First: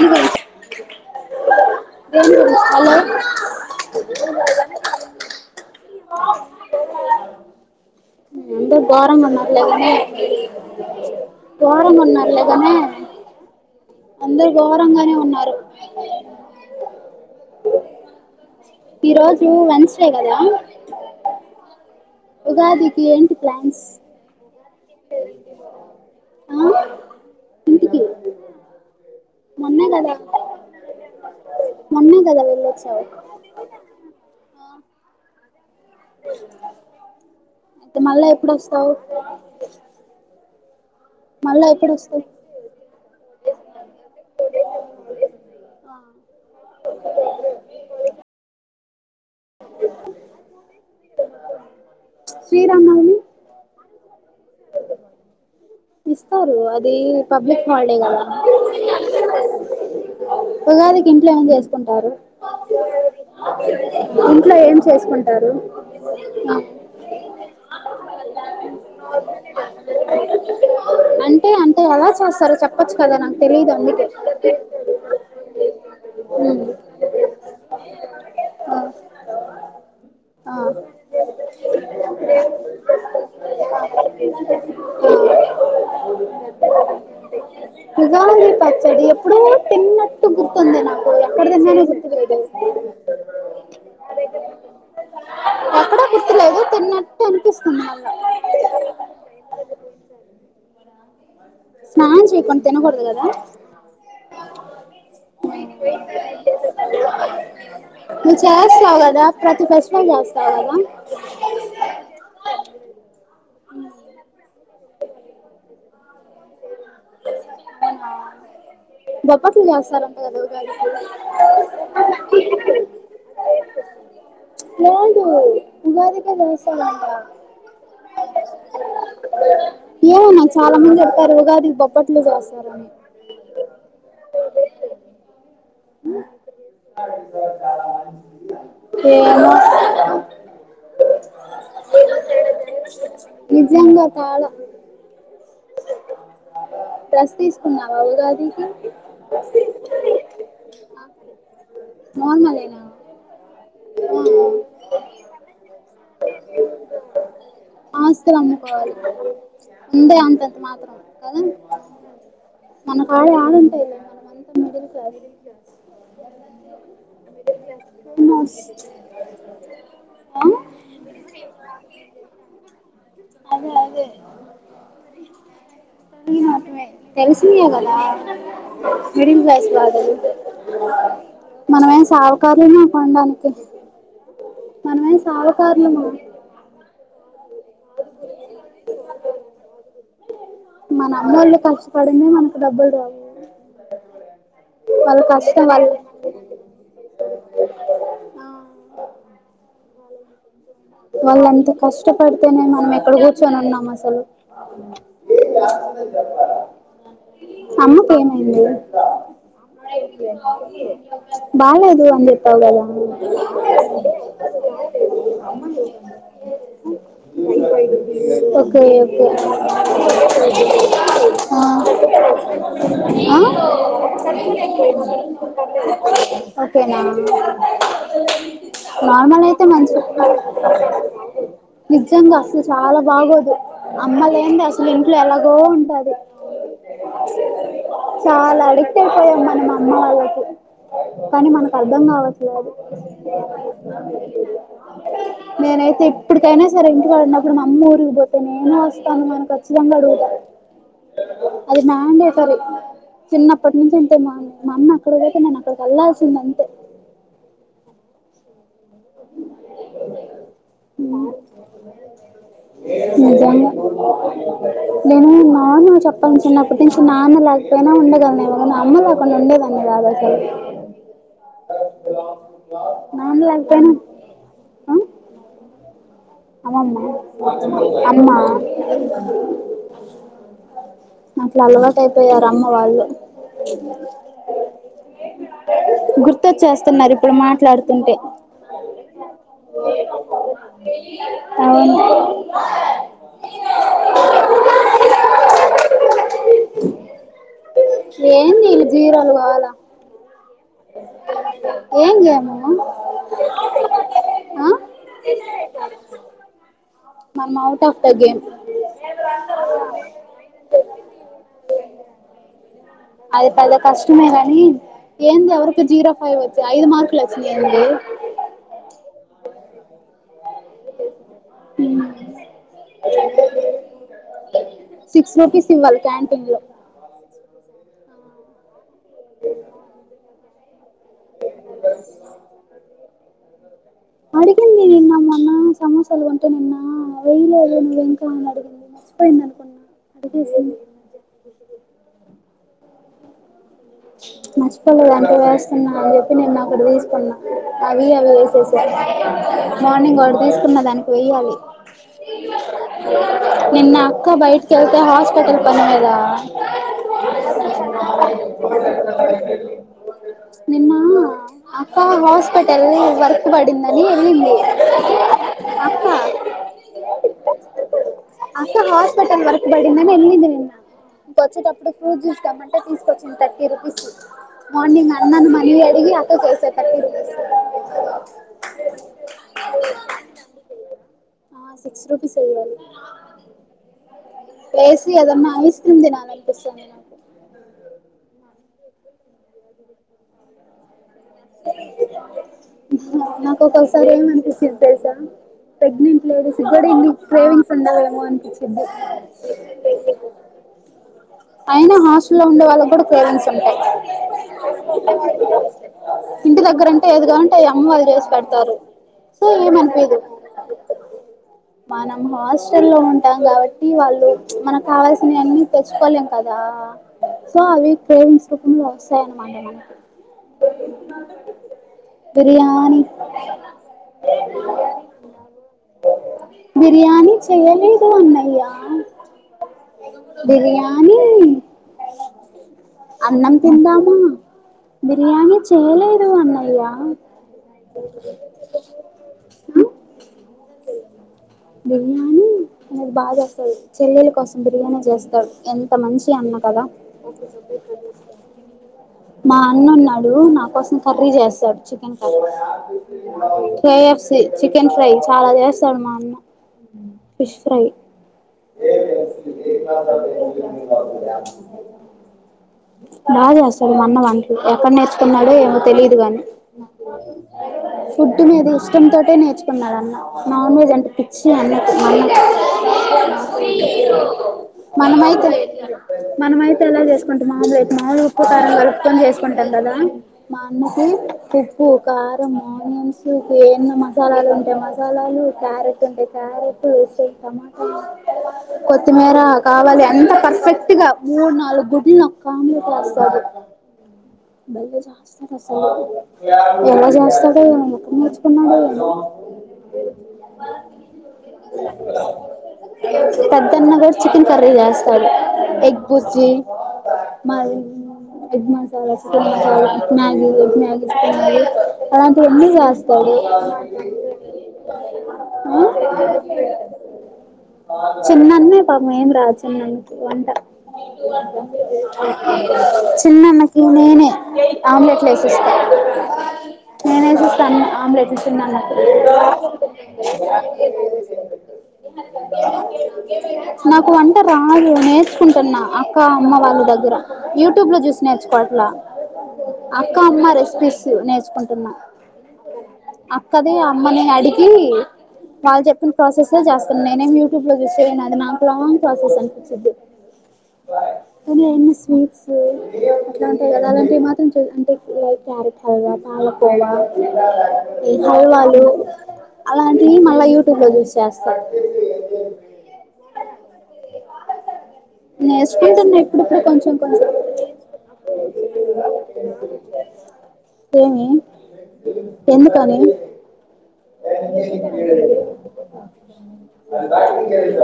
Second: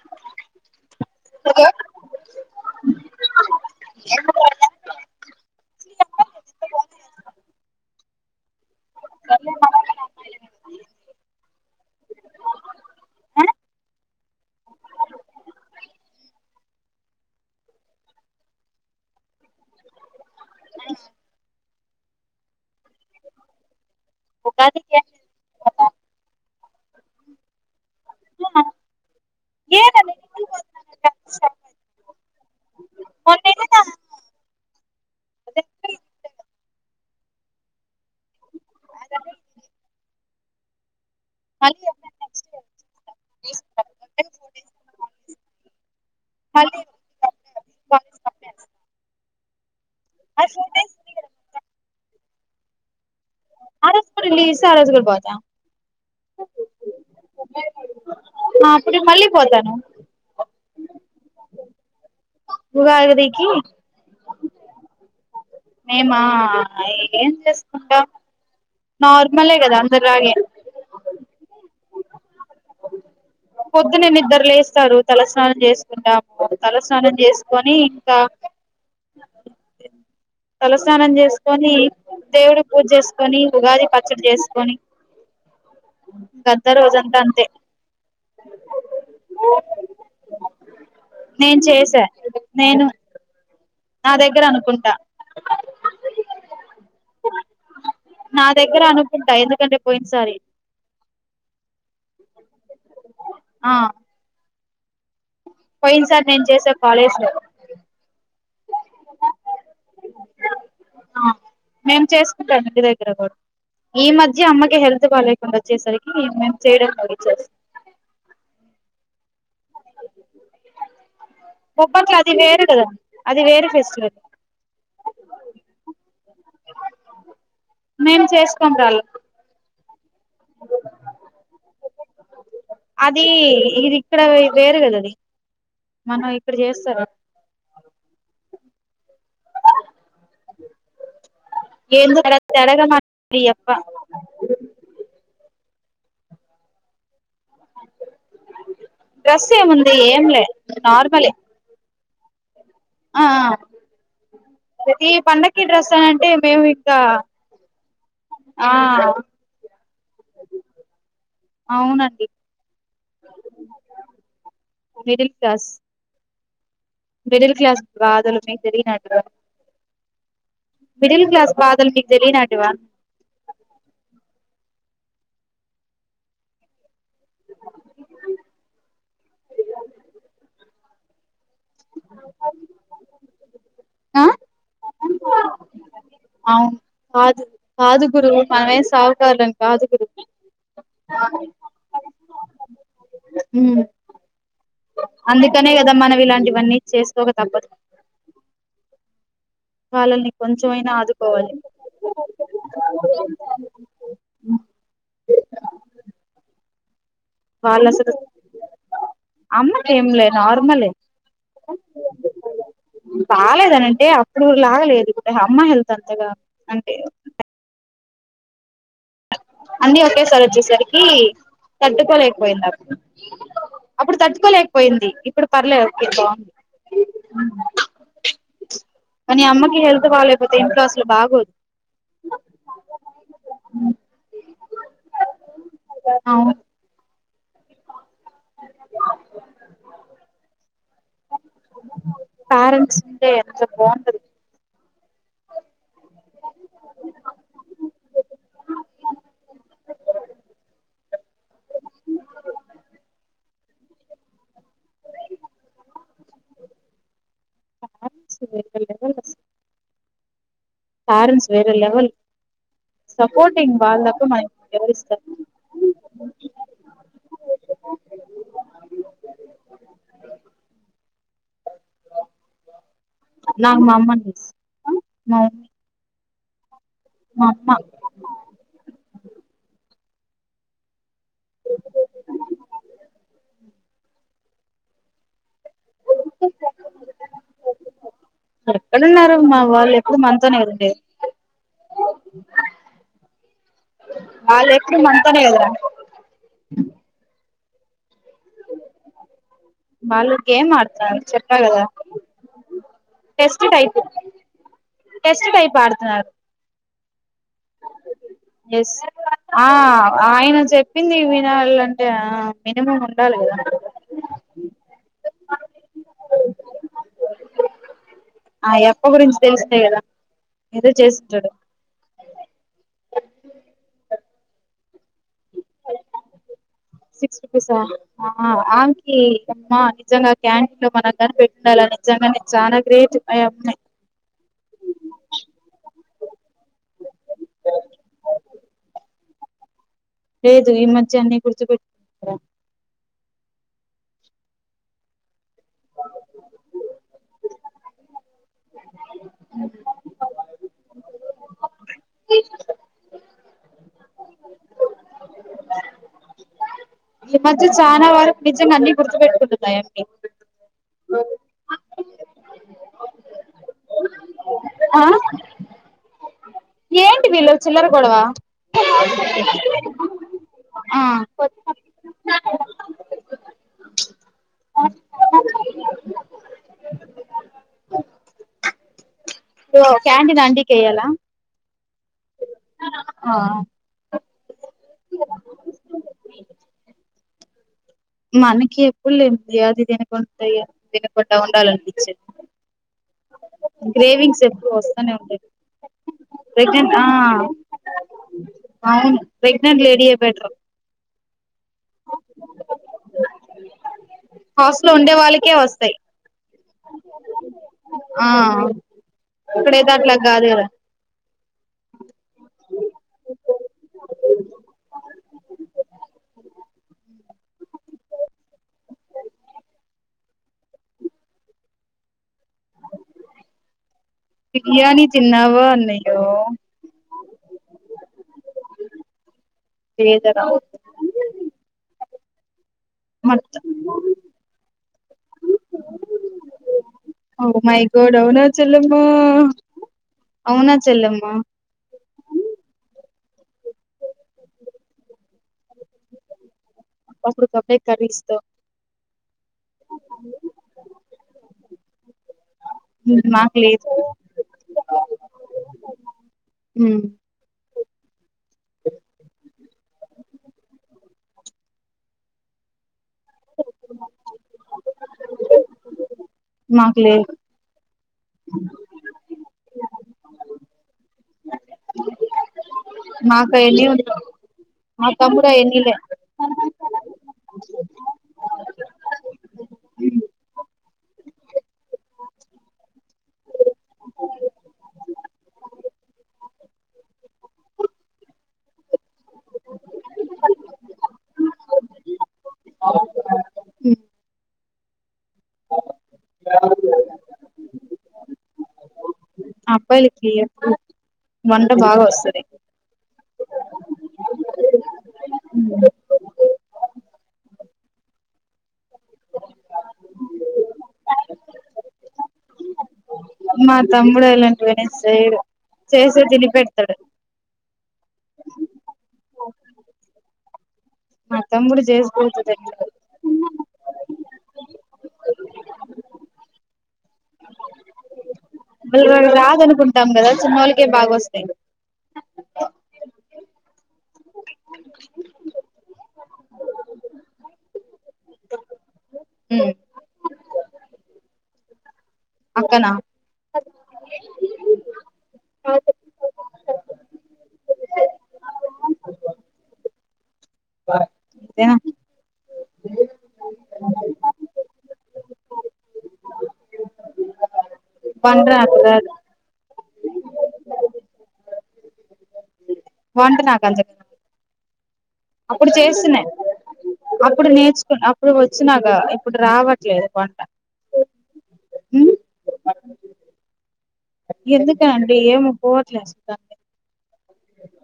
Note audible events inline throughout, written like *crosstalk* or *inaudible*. Hello *unintelligible* hello ఎంత కోరంగ మరిలా మన్నలగానే అందరు ఘోరంగానే ఉన్నారు ఈ రోజు వన్స్డే కదా ఉగాదికి ఏంటి ప్లాన్స్ ఉగాదికి ఏం ఆ ఇంటికి మొన్న గదా ఏదండి మొన్న గదా వెళ్ళ వచ్చ మొన్నైతే నా అయితే మళ్ళా ఎప్పుడుొస్తావు మళ్ళా మళ్ళీ ఎప్పడొస్తుంది ఎప్పుడైనా నెక్స్ట్ ఇయర్ మళ్ళీ ఆ కాలేజ్ కంప్లీట్ ఆ ఫోర్ డేస్ శ్రీరామవమి పలీ సారాసుగల్ బాతా ఇస్తారు అది పబ్లిక్ హాలిడే కద ఆ అప్పుడు నేను మళ్ళీ పోతాను ఉగాదికి ఇంట్లో ఏమనా చేసుకుంటారు ఉగాదికి ఇంట్లో ఏం చేసుకుంట మేము ఏం చేస్తా కా నార్మలే కదా అందరి లాగే అంటే అంటే ఎలా చేస్తారు చెప్పచ్చు కదా నాకు తెలియదు అందుకే పొద్దునేన్న ఇద్దరులే వస్తారు తలస్నానం చేసుకుంటా తలస్నానం చేసుకొని ఇంకా ఆ తలస్నానం చేసుకొని దేవుడి పూజ చేసుకొని ఉగాది పచ్చడి చేసుకొని గద్ద రోజంతా అంతే ఉగాది పచ్చడి ఎప్పుడో తిన్నట్టు గుర్తుంది నాకు ఎక్కడ నేను తిన్నానో చేసా గుర్తులేదు నేను నా దగ్గర అనుకుంటా ఎక్కడో గుర్తులేదు తిన్నట్టు అనిపిస్తుంది మళ్ళా నా దగ్గర అనుకుంటా ఎందుకంటే పోయిన సర స్నానం చేకడా తినకూడదు కదా అ పోయిన్ సార్ నేను చేసా కాలేజ్ లో చార్ నేను చేసుకుంటాను దగ్గర కూడా ఈ మధ్య అమ్మకి హెల్త్ బాగాలేకుండా వచ్చేసరికి ఇ మ చేయడం మత్ర సార్ ఉంటదా ఉగాదికి బొబ్బట్లు అది వేరు కదా అది వేరు ఫెస్టివల్ నడు ఉగాదిిక సార్ ఉంట నేను చేసుకుంటాల ఏమనా చాలా మంది చెడతారు గాది బ పట్లుస్త అది ఇది ఇక్కడ వేరు కద అది మనం ఇక్కడ చేస్తార ఏను ఏందో తెడ తెడగా మాట్లాడి యప్ప నిజంగా కాళ డ్రెస్ తీసుకున్నావా ఉగాదికి డ్రెస్ ఏముంది ఏం లే నార్మలే నార్మల్నా ఆ పండక డ్రస్ ఆస్తులు ఆ అమ్ముకోవాలి ఉండే అంతంత మాత్రం కదా అవునండి మనకు ఆడ ఆడంటాయి మనంత మిడిల్ క్లాస్ మిడిల్ క్లాస్ రాదలుమే తెరి న ఆ మిడిల్ క్లాస్ బదలి మీకి తెలీ నాటువా మా తెలుసిన అగదా విరింద వయస్బ మనమేం సావకదుమ కొనడానికి ఆ మనమే అవును కాదు కాదు గురు పనవే సాగుగారుడన్ కాదు గురు మన అమ్మోళ్ళు కష్టపడిందే మనకు డబ్బులు రావు వాళ్ళ కష్టం అందుకనే వాళ్ళ కదా మనం ఇలాంటివన్నీ చేసుకోక తప్పదు వాళ్ళని కొంచెమైనా వాళ్ళు ఆదుకోవాలి అంత కష్టపడితేనే మనం ఎక్కడ కూర్చొని ఉన్నాం అసలు వాళ్ళు అమ్మకు అసలు ఏమైంది అమ్మకి ఏంలే నార్మలే బాలేదు అని చెప్పావు గదా నువ్వు అమ్మా హెల్త్ అంతగా అంటే ఓకే ఓకే అన్నీ ఒకేసారి వచ్చేసరికి ఆ తట్టుకోలేకపోయింది అప్పుడు ఆ అప్పుడు తట్టుకోలేకపోయింది ఇప్పుడు పర్లేదు ఓకే బాగుంది ఓకేనా కానీ నార్మల్ నీ అయితే అమ్మకి మంచి హెల్త్ బాలేదు నిజంగా అసలు చాలా బాగొదు అమ్మా అసలు ఇంట్లో ఎలాగో ఉంటది అవును అే చాలా అడిక్ట్ అయిపోయాం మనం అమ్మ వాళ్ళకి కానీ మనకు అర్ధం కావట్లేదు పేరెంట్స్ ఉంటే ఎంత బాగుంటది నేనైతే ఇప్పటికైనా సరే ఇంటికాడ ఉన్నప్పుడు మా అమ్మ ఊరికిపోతే నేను వస్తాను మ అని ఖచ్చితంగా అడుగుతా అది నాం *unintelligible* డే సరే చిన్నప్పటి నుంచి అంతే మా మా అమ్మ అక్కడ పోతే నేను అక్కడికి వెళ్లాల్సిందే అంతే సవే క *inaudible* లెవెల్ నిజంగా సపోర్టింగ్ వాళ్ళు తప్ప మనకి నేను ఎవరిస్తారు నాన్న చెప్పల్సి చిన్నప్పటి నుంచి నాన్న లేకపోయినా ఉండగలను మా అమ్మ లేకుండా ఉండేదాన్ని కాదు అసలు నన్లాతేను *unintelligible* *inaudible* ఏమ్మా మా అమ్మ అమ్మా అట్లా అలవాటు అయిపోయారు అమ్మ వాళ్ళు గుర్తొచ్చేస్తున్నారు ఇప్పుడు మాట్లాడుతుంటే ఎక్కడున్నారు మా వాళ్ళు ఎప్పుడు మనతోనే కదా ఉండేది అవును వాళ్ళు ఎప్పుడు మనతోనే కదా *inaudible* ఏంది ఇల జీరాలు కావాలా బాలు గేమ్ ఆడుతున్నారు చెప్పా కదా ఏం గేము టెస్ట్ టైప్ ఆ టెస్ట్ టైప్ ఆడుతున్నారు మనం out of the game yes ఆ ఆయన చెప్పింది వినాలి అంటే ఆ మినిమం ఉండాలి అది కదా పెద్ద కష్టమే కానీ ఏంది ఎవరికొ జీరో ఫోర్ వచ్చయ్ ఐదు మార్క్ లు వచ్చినయ్ ఎంది లేదా ఏదో చేసింటాడు సిక్స్ రూపీస్ ఇవ్వాల్ల క్యాంటీన్ లో సిక్స్ రూపీసా అ *unintelligible* మ్మా నిజంగా క్యాన్ గ్రేట్ అయమ్మాయి అడిగింది నిన్న మ్మొన్న సమోసాలు కొంటే నిన్న వెయ్యలేళ నువ్ ఇంకా అని అడిగింది పోయింది అనుకున్నా లేదు అడిగేసింది ఈ మధ్య అన్ని గుర్తుపెట్టు నష్టపో ద వస్ నిన్న అని చెప్పి నిన్న అక్కడ తీసుకున్న అవి అవి వస స మార్నింగ్ ఒక్కటి తీస్ న్న దానికి వెయ్యాలి *inaudible* నిన్న అక్క బయటకి వెళ్తే హాస్పిటల్ పనిలేదా ఈ మధ్య చానా వరకు నిజంగా అన్ని గుర్తు పెట్టుకుంటున్నాయా ఆయా నిన్న ఆ అక్క హాస్పిటల్ వర్క్ పడిందని వెళ్ళింది. ఆ అక్క ఏంటి వీళ్ళు చిల్లర గొడవ అక్క హాస్పిటల్ వర్క్ బడిందని వెళ్ళింది నిన్న ఆ వచ్చేటప్పటికి చూచి ఇద్దామంటే తీసుకొచ్చింది థర్టీ రుపీస్ మార్నింగ్ నన్న మళ్లీ అడిగి అక్క చేసే తప్ప రో క్యాంటిన్ ఆంటీ కి ఎయ్యాల సిక్స్ రూపీస్ ఎయ్యాలి ఆ లేచి ఏదైనా ఐస్ క్రీమ్ తినాలా అనిపిస్తుంది నాకు అనకి ఎప్పుుల్ యాది దినకుంతయ నాకు ఒకోసారి ఏమ గ్రేవింగ్స్ ఎప్పుడు అనిపిస్తుంది తెలుసా వస్తూనే ఉంటాయి ప్రెగ్నెంట్ లేడీస్ కూడా ప్రెగ్నెంట్ ఆ ఇన్ని గ్రేవింగ్స్ ఉండాలేమో అనిపించింది అవును ప్రెగ్నెంట్ లేడీయే బెటర్ అయినా హాస్టల్ల్లో ఉండే వాళ్ళకు కూడా క్రేవింగ్స్ ఉంటాయి హాస్ లో ఉండే వాళ్ళకే వస్తాయి ఇంటి దగ్గరంటే ఎది కా ఉంటే అవి అమ్మ వాళ్ళు ఆ చేసి పెడతారు సో ఇక్కడైతే అట్లా ఏమనిపదు కాదు కదా మనం హాస్ట లో ఉంటాం కాబట్టి వాళ్ళు మనకు కావాల్సినవివన్ని తెచ్చుకోలేం కదా సో అవి ప్రేమించ రపంలో వస్తాయన్నమాట మనకి బిర్యానీ బిర్యానీ తిన్నావా అన్నయ్యో బిర్యానీ చెయ్యలేదు అన్నయ్యా లేదరా బిర్యానీ ఎలా మ అన్నం మట్ తిందామా బిర్యానీ చేయలేదు అన్నయ్య ఆ మై గోడ్ అవునా చల్లమ్మా అవునా చల్లమ్మా అది బాగా చేస్తంది చెల్లెల కోసం బిర్యానీ చేస్తారు ఎంత మంచి అన్న కదా అప్పుడు కప్పుడే కర్రిస్ తో మా నా కోసం కర్రీ చేస్తాడు చికెన్ కర్రీ మాకు లేదు కేఎఫ్సి చికెన్ ఫ్రై చాలా చేస్తాడు మా అన్న ఉమ్, ఫిష్ ఫ్రై బాగా చేస్తాడు మన్న వంటలు ఎక్కడ నేర్చుకున్నాడో ఏమో తెలిదు గాని మాకు లేదు ఫుడ్ మీద ఇష్టం తోటే నేర్చు న్నాడన్న నాన్ వెజ్ అంటే పిచ్చి అన్న మాకు అవన్నీ ఉండవు మా మన తమ్ముడు మయితే అయన్నీ లే మ మనంమయితే ఎలా చేసుకుంటాం మామ్లెట్ మామూలు ఉప్పు ట వరపుని చేసుకుంటాం కదా మా అన్నకి ఉప్పు కారం ఆనియన్స్ ఎన్నో మసాలాలు ఉంటాయి మసాలాలు క్యారెట్ ఉంటాయి క్యారెట్ టమాటా కొత్తిమీర కావాలి అంత పర్ఫెక్ట్ గా మూడు నాలుగు గుడ్లు న ఆమ్లెట్ వేస్తారు ఉమ్. స ఎలా జస్తగా ముక్క నర్చుకున్నాడా అబ్బాయిలకి వంట బాగా వస్తది పెద్దన్న కూడా చికెన్ కర్రీ చేస్తాడు ఎగ్ బుజి మాది ఎగ్ మాస్ చ త మ మ్యాగి మ్యాగి ఇష్టమండి అలాంటివన్నీ చేస్తా మా తమ్ముడు ఇలాంటివన్నీ సేయడు ఆ చేస్తే తిని పెడతాడు చిన్నన్నే పాపం ఏం రాదు చిన్నన్నకి వంట మా తమ్ముడు చేసి పెడతాడు చిన్నన్న ఈ నేనే ఆమ్లెట్లు ఏసిస్తాను నేనే ఏసిస్తాను ఆమ్లెట్లు చిన్నన్న కి వాళ్ళు రాదనుకుంటాం కదా చిన్నోళ్ళకే బాగా వస్తాయి నాకు వంట రాదు నేర్చుకుంటున్నా అక్క అమ్మ వాళ్ళ దగ్గర యూట్యూబ్ లో చూసి నేర్చుకోవట్లా ఉమ్ అక్క అమ్మ రెసిపీస్ నేర్చుకుంటున్నా అక్కనా క్కని అమ్మని అడిగి వాళ్లు చెప్పిన ప్రాసెస్ ఎ చేస్తున్న నేనేం యూ యూట్యూబ్ లో చూస్తే అది నాకు లాంగ్ ప్రాసెస్ అనిపించద్ది అంతేనా కానీ స్వీట్స్ అట్లాటివి అలాంటివి మాత్రం చూ అంటే లైక్ క్యారెట్ హల్వా పాలకోవా ఈ వంట నాకు హల్వలు రాదు అలాంటివి మళ్ళా యూట్యూబ్ లో చూస్ చేస్తా వంట నా కమ్జే అప్పుడు నేర్చుకుంటున్నా చేస్తున్నాయి ఇప్పుడిప్పుడు కొంచెం కొంచెం అప్పుడు నేర్చుకున్నా అప్పుడు వచ్చినాక ఇప్పుడు రావట్లేదు పంట ఏమి ఎందుకని ఎందుకనండి ఏమో పోవట్లే అసలు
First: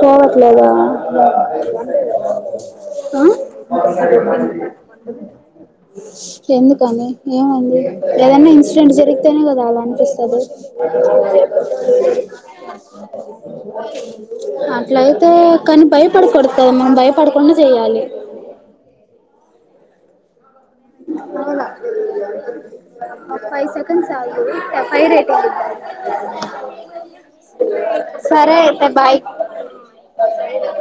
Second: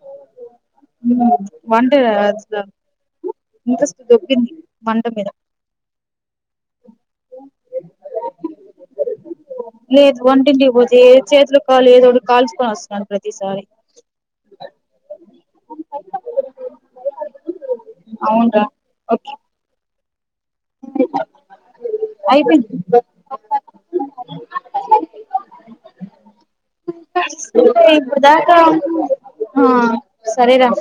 పోవట్లేదా వంట అసలు ఇంట్రెస్ట్ దొబ్బింది వంట మీద ఎందుకని ఏమంది ఏదైనా ఇన్సిడెంట్ జరిగితేనే కదా అలా లేదు అనిపిస్తది వంటింటికి పోతే చేతులు కాలు ఏదోటి కాల్చుకొని వస్తున్నాను ప్రతిసారి అట్లయితే కానీ భయపడకూడదు కదా మనం భయపడకుండా చేయాలి అవునురా ఓకే అవునా అయిపోయింది ఫైవ్ సెకండ్ ఆగి చెయ్ ఫైర్ ఐతాంది బయట ఇప్పుడు సరే దాకా అయితె బై ఆ సరేరా